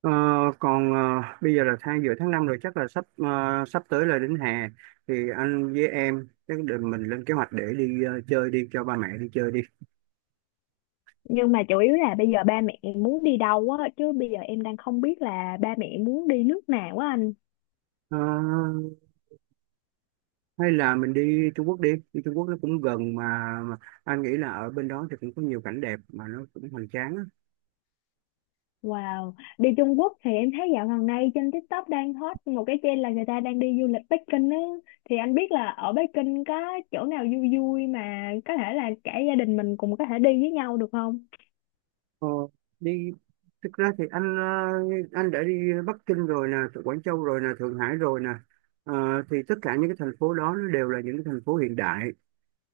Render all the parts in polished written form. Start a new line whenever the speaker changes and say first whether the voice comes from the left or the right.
right: Ờ, còn ờ, bây giờ là giữa tháng 5 rồi, chắc là sắp tới là đến hè, thì anh với em chắc để mình lên kế hoạch để chơi, đi cho ba mẹ đi chơi đi.
left: Nhưng mà chủ yếu là bây giờ ba mẹ muốn đi đâu á, chứ bây giờ em đang không biết là ba mẹ muốn đi nước nào á anh.
right: Ờ, Hay là mình đi Trung Quốc đi Đi Trung Quốc nó cũng gần mà anh nghĩ là ở bên đó thì cũng có nhiều cảnh đẹp mà nó cũng hoành tráng á.
left: Wow, đi Trung Quốc thì em thấy dạo gần đây trên TikTok đang hot một cái trend là người ta đang đi du lịch Bắc Kinh á. Thì anh biết là ở Bắc Kinh có chỗ nào vui vui mà có thể là cả gia đình mình cùng có thể đi với nhau được không?
right: Ờ, đi Thực ra thì anh đã đi Bắc Kinh rồi nè, Quảng Châu rồi nè, Thượng Hải rồi nè. Ờ, thì tất cả những cái thành phố đó nó đều là những cái thành phố hiện đại,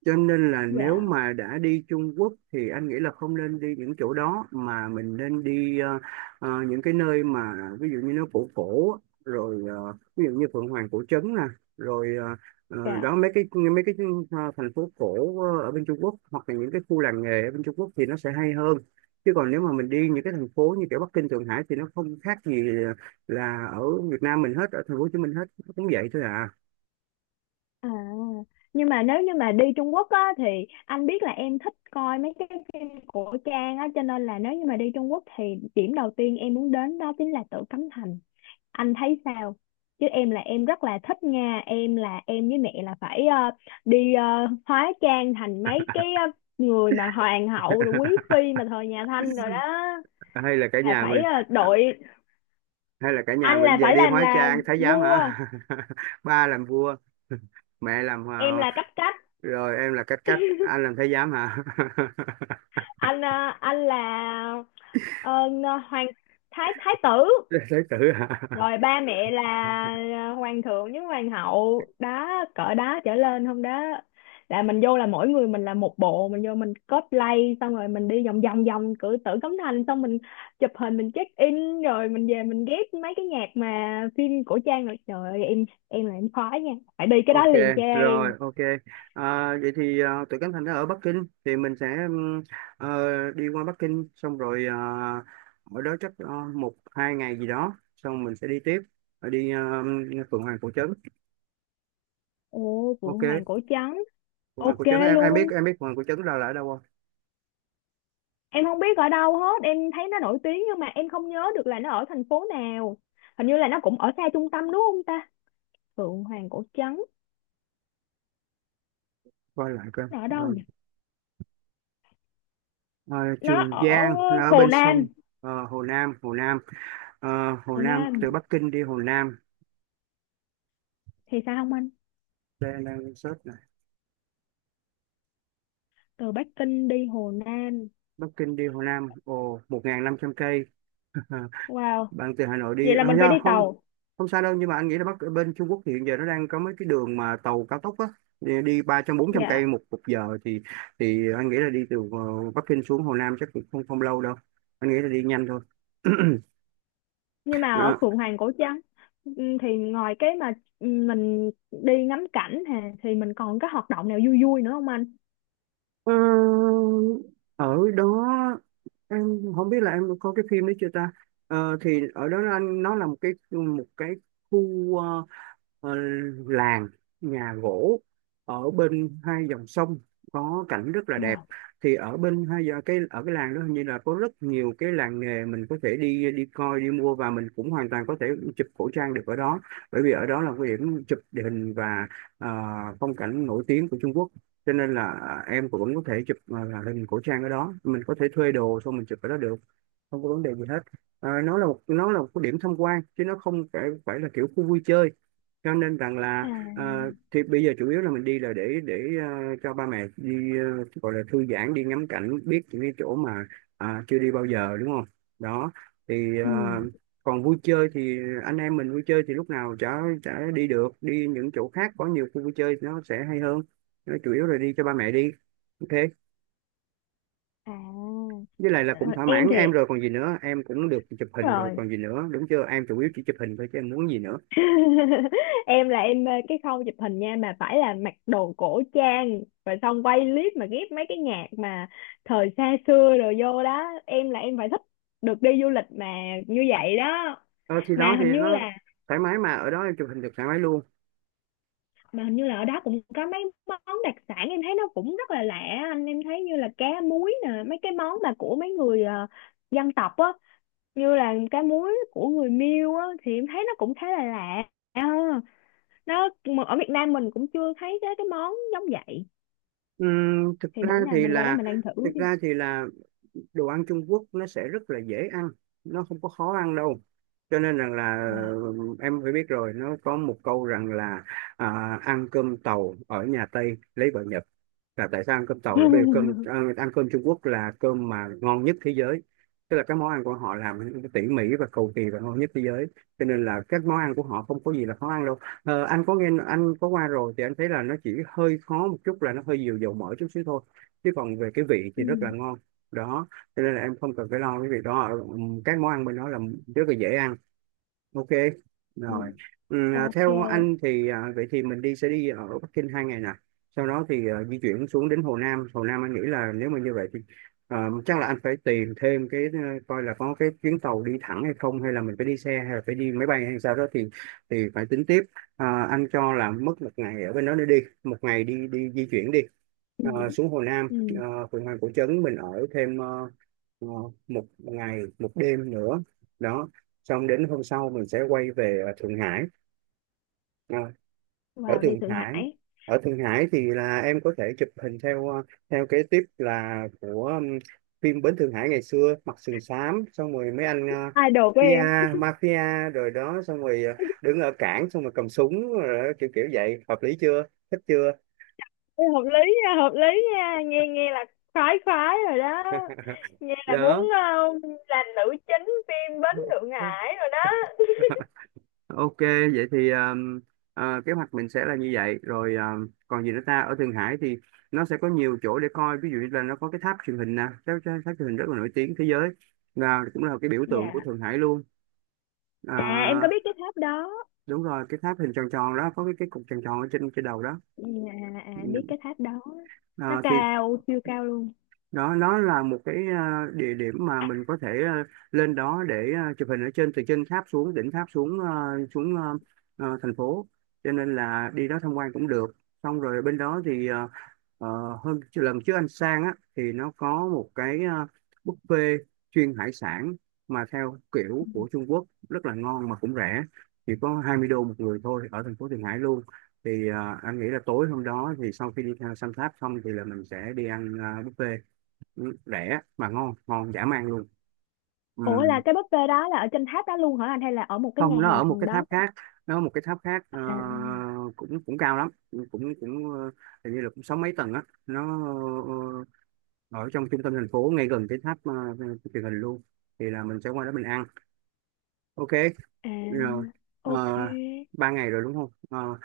right: cho nên là nếu
left: Dạ,
right: mà đã đi Trung Quốc thì anh nghĩ là không nên đi những chỗ đó mà mình nên đi những cái nơi mà ví dụ như nó cổ cổ, rồi ví dụ như Phượng Hoàng cổ trấn nè, rồi
left: dạ.
right: đó mấy cái thành phố cổ ở bên Trung Quốc hoặc là những cái khu làng nghề ở bên Trung Quốc thì nó sẽ hay hơn. Chứ còn nếu mà mình đi những cái thành phố như kiểu Bắc Kinh, Thượng Hải thì nó không khác gì là ở Việt Nam mình hết, ở thành phố Hồ Chí Minh hết nó cũng vậy thôi à.
left: À, nhưng mà nếu như mà đi Trung Quốc á, thì anh biết là em thích coi mấy cái phim cổ trang á, cho nên là nếu như mà đi Trung Quốc thì điểm đầu tiên em muốn đến đó chính là Tử Cấm Thành. Anh thấy sao? Chứ em là em rất là thích nha, em là em với mẹ là phải đi hóa trang thành mấy cái người mà hoàng hậu rồi quý phi mà thời nhà Thanh rồi đó
right: Hay là cả
left: là
right: nhà
left: phải
right: mình ờ,
left: đội,
right: hay là cả nhà
left: anh
right: mình
left: là
right: giờ
left: phải
right: đi
left: làm
right: hóa
left: là
right: trang thái giám
left: vua,
right: hả? Ba làm vua, mẹ làm
left: em là cấp cách,
right: rồi em là cách cách, anh làm thái giám hả?
left: anh ờ, anh là hoàng thái thái tử,
right: Thái tử hả?
left: rồi ba mẹ là à, hoàng thượng với hoàng hậu đó, cỡ đó trở lên không đó, là mình vô là mỗi người mình là một bộ, mình vô mình cosplay xong rồi mình đi vòng vòng vòng cửa tử cấm thành xong mình chụp hình mình check in rồi mình về mình ghép mấy cái nhạc mà phim cổ trang rồi trời ơi, em là em khoái nha, phải đi cái đó
right: Ok,
left: liền cho
right: rồi
left: em.
right: ok, à, vậy thì tụi Cánh Thành nó ở Bắc Kinh thì mình sẽ đi qua Bắc Kinh xong rồi ở đó chắc một hai ngày gì đó xong mình sẽ đi tiếp. Rồi đi Phượng Hoàng Cổ Trấn.
left: Ồ, phượng
right: Ok.
left: hoàng cổ trắng.
right: Phượng Hoàng
left: Ok
right: Cổ Trấn, em biết,
left: luôn.
right: em biết Phượng Hoàng Cổ Trấn đâu là ở đâu không?
left: Em không biết ở đâu hết, em thấy nó nổi tiếng nhưng mà em không nhớ được là nó ở thành phố nào, hình như là nó cũng ở xa trung tâm đúng không ta? Phượng Hoàng Cổ Trấn
right: Coi lại coi.
left: nó ở
right: Ờ.
left: đâu nhỉ?
right: Ờ,
left: Nó
right: Trường
left: ở
right: Giang là ở
left: Hồ
right: bên sông.
left: Nam.
right: Hồ Nam, Hồ Nam. Ờ, Hồ
left: Hồ
right: Nam,
left: Nam
right: từ Bắc Kinh đi Hồ Nam.
left: thì sao không anh?
right: Đây đang search này.
left: Từ Bắc Kinh đi Hồ Nam.
right: Bắc Kinh đi Hồ Nam, ồ 1.500 cây.
left: Wow,
right: Bạn từ Hà Nội đi
left: vậy là
right: à,
left: mình phải
right: do
left: đi
right: không.
left: tàu.
right: Không xa đâu, nhưng mà anh nghĩ là Bắc bên Trung Quốc thì hiện giờ nó đang có mấy cái đường mà tàu cao tốc á, đi đi 300 400 cây
left: Dạ.
right: một một giờ thì anh nghĩ là đi từ Bắc Kinh xuống Hồ Nam chắc cũng không không lâu đâu, anh nghĩ là đi nhanh thôi.
left: Nhưng mà ở
right: Ờ,
left: Phượng Hoàng Cổ Trấn, thì ngoài cái mà, mình đi ngắm cảnh hà thì mình còn cái hoạt động nào vui vui nữa không anh?
right: Ờ, Ở đó, em không biết là em có cái phim đấy chưa ta. Thì ở đó là nó là một cái khu ờ, làng nhà gỗ ở bên hai dòng sông có cảnh rất là đẹp.
left: Wow.
right: Thì ở bên hai giờ cái ở cái làng đó hình như là có rất nhiều cái làng nghề, mình có thể đi đi coi, đi mua, và mình cũng hoàn toàn có thể chụp cổ trang được ở đó, bởi vì ở đó là cái điểm chụp địa hình và ờ, phong cảnh nổi tiếng của Trung Quốc. Cho nên là à, em cũng vẫn có thể chụp, à, là lên cổ trang ở đó, mình có thể thuê đồ xong mình chụp ở đó được, không có vấn đề gì hết. À, nó là một cái điểm tham quan chứ nó không phải phải là kiểu khu vui chơi, cho nên rằng là ờ,
left: À.
right: thì bây giờ chủ yếu là mình đi là để cho ba mẹ đi gọi là thư giãn, đi ngắm cảnh, biết những cái chỗ mà à, chưa đi bao giờ, đúng không, đó. Thì
left: ừm,
right: còn vui chơi thì anh em mình vui chơi thì lúc nào chả chả đi được, đi những chỗ khác có nhiều khu vui chơi thì nó sẽ hay hơn, nó chủ yếu là đi cho ba mẹ đi. Ok.
left: À.
right: Với lại là
left: Ờ,
right: cũng thỏa
left: em
right: mãn
left: thì
right: em rồi còn gì nữa, em cũng được chụp
left: đúng
right: hình rồi
left: rồi.
right: còn gì nữa, đúng chưa, em chủ yếu chỉ chụp hình thôi chứ em muốn gì nữa.
left: em là em mê cái khâu chụp hình nha, mà phải là mặc đồ cổ trang rồi xong quay clip mà ghép mấy cái nhạc mà thời xa xưa, rồi vô đó em là em phải thích, được đi du lịch mà như vậy đó.
right: Ờ, thì
left: mà
right: đó thì
left: hình như
right: nó
left: là
right: thoải mái mà, ở đó em chụp hình được thoải mái luôn.
left: mà hình như là ở đó cũng có mấy món đặc sản em thấy nó cũng rất là lạ anh, em thấy như là cá muối nè, mấy cái món mà của mấy người dân tộc á, như là cá muối của người Miêu á thì em thấy nó cũng khá là lạ. Ờ. Nó mà ở Việt Nam mình cũng chưa thấy cái món giống vậy,
right: Ừm, thực
left: thì
right: ra
left: bữa nào
right: thì
left: mình qua đó
right: là
left: mình ăn thử
right: thực
left: chứ.
right: ra thì là đồ ăn Trung Quốc nó sẽ rất là dễ ăn, nó không có khó ăn đâu, cho nên rằng là
left: Wow.
right: em phải biết rồi, nó có một câu rằng là à, ăn cơm tàu ở nhà Tây lấy vợ Nhật, là tại sao ăn cơm tàu, là bởi vì ăn cơm Trung Quốc là cơm mà ngon nhất thế giới, tức là các món ăn của họ làm tỉ mỉ và cầu kỳ và ngon nhất thế giới, cho nên là các món ăn của họ không có gì là khó ăn đâu. Ờ, anh có nghe, anh có qua rồi thì anh thấy là nó chỉ hơi khó một chút là nó hơi nhiều dầu mỡ chút xíu thôi, chứ còn về cái vị thì
left: Ừ.
right: rất là ngon. Đó, cho nên là em không cần phải lo cái việc đó. Ờ, các món ăn bên đó là rất là dễ ăn. Ok
left: Ừ.
right: rồi.
left: Ok.
right: Theo anh thì à, vậy thì mình sẽ đi ở Bắc Kinh 2 ngày nè, sau đó thì à, di chuyển xuống đến Hồ Nam. Hồ Nam anh nghĩ là nếu mà như vậy thì à, chắc là anh phải tìm thêm cái coi là có cái chuyến tàu đi thẳng hay không, hay là mình phải đi xe, hay là phải đi máy bay hay sao đó thì phải tính tiếp. À, anh cho là mất một ngày ở bên đó để đi, một ngày đi đi di chuyển đi.
left: Ừ.
right: Ờ, xuống Hồ Nam.
left: Ừ.
right: Uh, Phượng Hoàng Cổ Trấn mình ở thêm ờ, một ngày một đêm nữa, đó. Xong đến hôm sau mình sẽ quay về Thượng Hải. Ờ, Ở
left: Wow, đi
right: Thượng
left: Thượng
right: Hải,
left: Hải.
right: ở Thượng Hải thì là em có thể chụp hình theo kế tiếp là của phim Bến Thượng Hải ngày xưa, mặc sừng xám xong rồi mấy
left: Idol của em.
right: Mafia, mafia rồi đó, xong rồi đứng ở cảng xong rồi cầm súng rồi đó, kiểu kiểu vậy, hợp lý chưa, thích chưa,
left: Ê, hợp lý nha, hợp lý nha, nghe nghe là khoái khoái rồi đó, nghe là muốn
right: đó.
left: làm nữ chính phim Bến Thượng Hải rồi đó.
right: Ok, vậy thì kế hoạch mình sẽ là như vậy. Rồi còn gì nữa ta? Ở Thượng Hải thì nó sẽ có nhiều chỗ để coi. Ví dụ như là nó có cái tháp truyền hình nè, tháp, tháp tháp truyền hình rất là nổi tiếng thế giới, là cũng là cái biểu tượng của
left: Dạ.
right: Thượng Hải luôn.
left: À, em có
right: À,
left: biết cái tháp đó.
right: đúng rồi, cái tháp hình tròn tròn đó, có cái cục tròn tròn ở trên trên đầu đó.
left: Dạ. À,
right: Ừ.
left: em biết cái tháp đó, nó
right: À, thì
left: cao siêu cao luôn.
right: đó, nó là một cái địa điểm mà mình có thể lên đó để chụp hình ở trên, từ trên tháp xuống, đỉnh tháp xuống xuống thành phố, cho nên là đi đó tham quan cũng được. Xong rồi bên đó thì ờ, hôm lần trước anh sang á thì nó có một cái buffet chuyên hải sản mà theo kiểu của Trung Quốc rất là ngon mà cũng rẻ, chỉ có 20 đô một người thôi, ở thành phố Thượng Hải luôn. Thì anh nghĩ là tối hôm đó thì sau khi đi theo Sun Tháp xong thì là mình sẽ đi buffet. Ừ, rẻ mà ngon, ngon dã man luôn. Ừ.
left: Ủa, là cái buffet đó là ở trên tháp đó luôn hả anh, hay là ở một cái nhà
right: Không, nó
left: hàng
right: ở một
left: gần
right: cái
left: đó?
right: tháp khác. Nó ở một cái tháp khác ờ,
left: À.
right: cũng cũng cao lắm, cũng cũng ờ, hình như là cũng sáu mấy tầng á nó, ờ, ở trong trung tâm thành phố ngay gần cái tháp truyền hình luôn. Thì là mình sẽ qua đó mình ăn. Ok,
left: À,
right: rồi. ờ,
left: ok.
right: Ba ngày rồi đúng không? Ờ,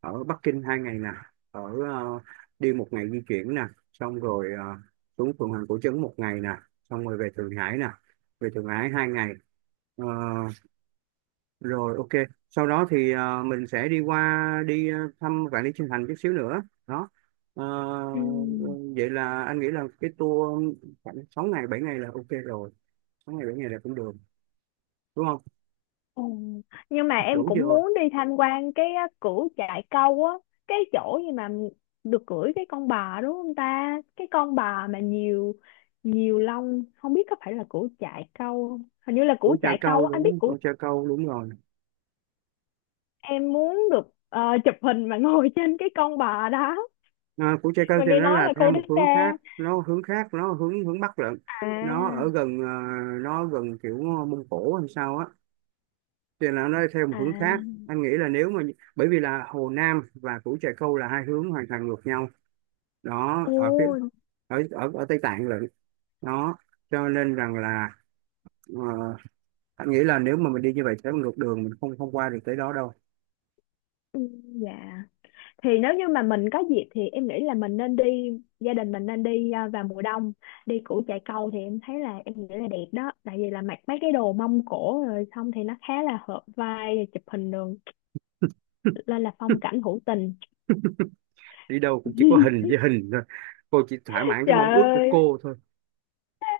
right: Ở Bắc Kinh hai ngày nè, ở ờ, đi một ngày di chuyển nè, xong rồi xuống phường Hoàng Cổ Trấn một ngày nè, xong rồi về Thượng Hải nè, về Thượng Hải hai ngày. Ờ, Rồi, ok. Sau đó thì mình sẽ đi qua đi thăm Vạn Lý Trường Thành chút xíu nữa. Đó. Ờ,
left: Ừ.
right: Vậy là anh nghĩ là cái tour khoảng 6 ngày 7 ngày là ok rồi, 6 ngày 7 ngày là cũng được, đúng không?
left: Ừ. Nhưng mà em
right: Đủ
left: cũng
right: chưa?
left: muốn đi tham quan cái á, cửu chạy câu á, cái chỗ gì mà được cưỡi cái con bò đúng không ta? Cái con bò mà nhiều nhiều lông, không biết có phải là cửu chạy câu không? Hình như là cửu
right: Củ Trà
left: chạy
right: Câu,
left: câu á, anh biết
right: đúng,
left: cửu.
right: Củ Trà Câu đúng rồi.
left: Em muốn được chụp hình mà ngồi trên cái con bò đó.
right: À, Củ Trà Câu
left: Mà
right: thì
left: nghe
right: nó
left: nói
right: là
left: là
right: theo
left: cô
right: một
left: đếch xa.
right: hướng khác, nó hướng khác, nó hướng hướng Bắc lận. Nó
left: À.
right: ở gần nó gần kiểu Mông Cổ hay sao á, thì là nó theo một
left: À.
right: hướng khác. Anh nghĩ là nếu mà, bởi vì là Hồ Nam và Củ Trà Câu là hai hướng hoàn toàn ngược nhau, đó ở phía
left: Ồ.
right: ở ở, ở Tây Tạng lận. Đó, cho nên rằng là ờ, anh nghĩ là nếu mà mình đi như vậy sẽ ngược đường, mình không không qua được tới đó đâu.
left: Ừ. Dạ. Thì nếu như mà mình có dịp thì em nghĩ là mình nên đi, gia đình mình nên đi à, vào mùa đông đi củ Chài Câu thì em thấy là em nghĩ là đẹp đó, tại vì là mặc mấy cái đồ mông cổ rồi xong thì nó khá là hợp vai chụp hình đường lên là phong cảnh hữu tình.
right: Đi đâu cũng chỉ có hình với hình thôi, cô chỉ thỏa mãn cái mong
left: Trời
right: ước của
left: ơi,
right: cô thôi.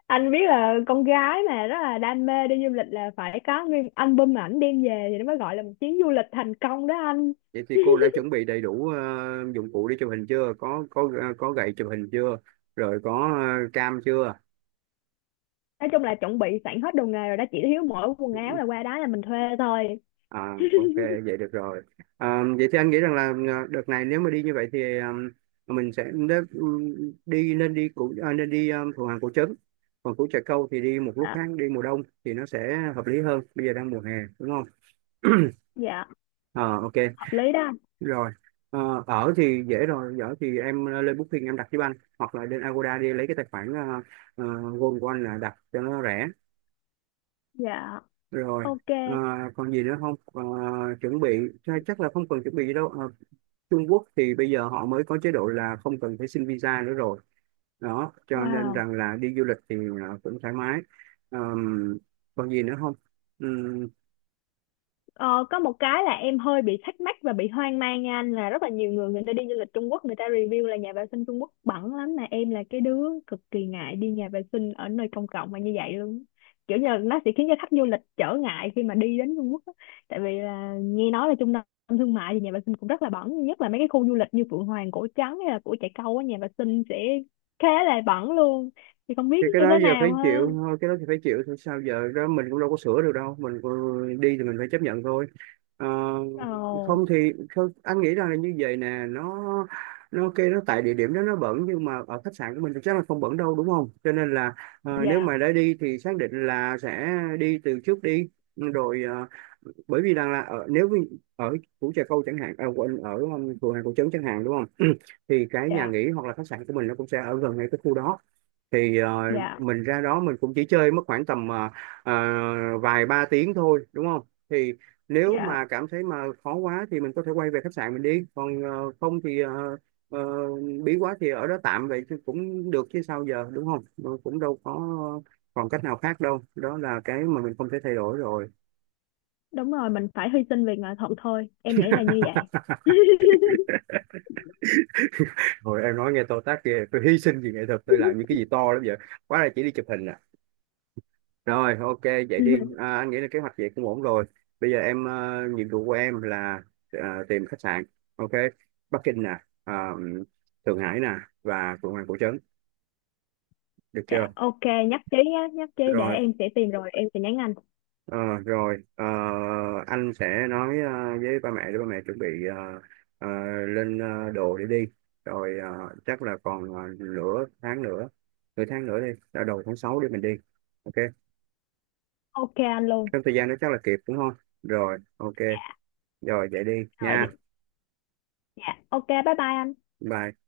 left: anh biết là con gái mà rất là đam mê đi du lịch là phải có nguyên album ảnh đem về thì nó mới gọi là một chuyến du lịch thành công đó anh.
right: Vậy thì cô đã chuẩn bị đầy đủ dụng cụ đi chụp hình chưa? Có có có gậy chụp hình chưa? Rồi, có cam chưa?
left: Nói chung là chuẩn bị sẵn hết đồ nghề rồi đó, chỉ thiếu mỗi quần áo là qua đó là mình thuê thôi.
right: À, ok, vậy được rồi. À, vậy thì anh nghĩ rằng là à, đợt này nếu mà đi như vậy thì à, mình sẽ đế- đi, nên đi củ, à, nên đi à, Thuận Hoàng Cổ Trấn, còn Củ Trà Câu thì đi một lúc
left: Đó.
right: khác, đi mùa đông thì nó sẽ hợp lý hơn, bây giờ đang mùa hè, đúng không?
left: Dạ,
right: Ờ, ok,
left: hợp lý đó anh.
right: rồi. Ở thì dễ rồi, ở thì em lên Booking em đặt giúp anh, hoặc là lên Agoda đi lấy cái tài khoản Gold của anh là đặt cho nó rẻ.
left: Dạ,
right: Rồi.
left: ok.
right: Ờ, Còn gì nữa không? Ờ, Chuẩn bị, chắc là không cần chuẩn bị gì đâu. Ờ, Trung Quốc thì bây giờ họ mới có chế độ là không cần phải xin visa nữa rồi, đó cho nên
left: Wow.
right: rằng là đi du lịch thì à, cũng thoải mái. Ờm, Còn gì nữa không? Ừm,
left: Ờ, có một cái là em hơi bị thắc mắc và bị hoang mang nha anh, là rất là nhiều người người ta đi du lịch Trung Quốc, người ta review là nhà vệ sinh Trung Quốc bẩn lắm, mà em là cái đứa cực kỳ ngại đi nhà vệ sinh ở nơi công cộng mà như vậy luôn, kiểu như là nó sẽ khiến cho khách du lịch trở ngại khi mà đi đến Trung Quốc á. Tại vì là nghe nói là trung tâm thương mại thì nhà vệ sinh cũng rất là bẩn, nhất là mấy cái khu du lịch như Phượng Hoàng Cổ Trắng hay là Cổ Chạy Câu á, nhà vệ sinh sẽ khá là bẩn luôn, thì không
right: thì
left: biết
right: cái
left: như
right: đó
left: thế
right: giờ
left: nào
right: phải chịu
left: hơn.
right: thôi, cái đó thì phải chịu thôi, sao giờ, đó mình cũng đâu có sửa được đâu, mình cũng- đi thì mình phải chấp nhận thôi. Ờ,
left: Ồ.
right: Không thì không, anh nghĩ rằng là như vậy nè, nó kêu nó tại địa điểm đó nó bẩn, nhưng mà ở khách sạn của mình thì chắc là không bẩn đâu, đúng không, cho nên là nếu
left: Dạ.
right: mà đã đi thì xác định là sẽ đi từ trước đi. Rồi bởi vì rằng là ở, nếu như ở Củ Trà Câu chẳng hạn, à, quên, ở phường Hàng Cầu Trấn chẳng hạn, đúng không? Thì cái nhà
left: Dạ.
right: nghỉ hoặc là khách sạn của mình nó cũng sẽ ở gần ngay cái khu đó, thì
left: Dạ.
right: mình ra đó mình cũng chỉ chơi mất khoảng tầm ờ, vài ba tiếng thôi, đúng không? Thì nếu
left: Dạ.
right: mà cảm thấy mà khó quá thì mình có thể quay về khách sạn mình đi, còn không thì ờ, bí quá thì ở đó tạm vậy chứ cũng được chứ sao giờ, đúng không? Ừ, cũng đâu có còn cách nào khác đâu, đó là cái mà mình không thể thay đổi rồi.
left: Đúng rồi, mình phải hy sinh vì nghệ thuật thôi em nghĩ là như vậy.
right: Hồi em nói nghe to tát ghê, tôi hy sinh vì nghệ thuật, tôi làm những cái gì to lắm vậy, quá là chỉ đi chụp hình à. Rồi, ok, vậy đi. À, anh nghĩ là kế hoạch vậy cũng ổn rồi. Bây giờ em, nhiệm vụ của em là ờ, tìm khách sạn. Ok, Bắc Kinh nè, ờ, Thượng Hải nè, và Phượng Hoàng Cổ Trấn. Được chưa?
left: Dạ, ok. Nhất trí nhé, nhất trí, để
right: Rồi,
left: em sẽ tìm rồi em sẽ nhắn anh.
right: ờ, rồi, anh sẽ nói với ba mẹ để ba mẹ chuẩn bị ờ, ờ, lên đồ để đi. Rồi chắc là còn nửa tháng nữa đi, là đầu tháng 6 để mình đi. Ok,
left: Ok anh luôn.
right: trong thời gian đó chắc là kịp đúng không? Rồi, ok, rồi vậy đi
left: Rồi thì.
right: nha.
left: Dạ, ok, bye bye anh.
right: Bye.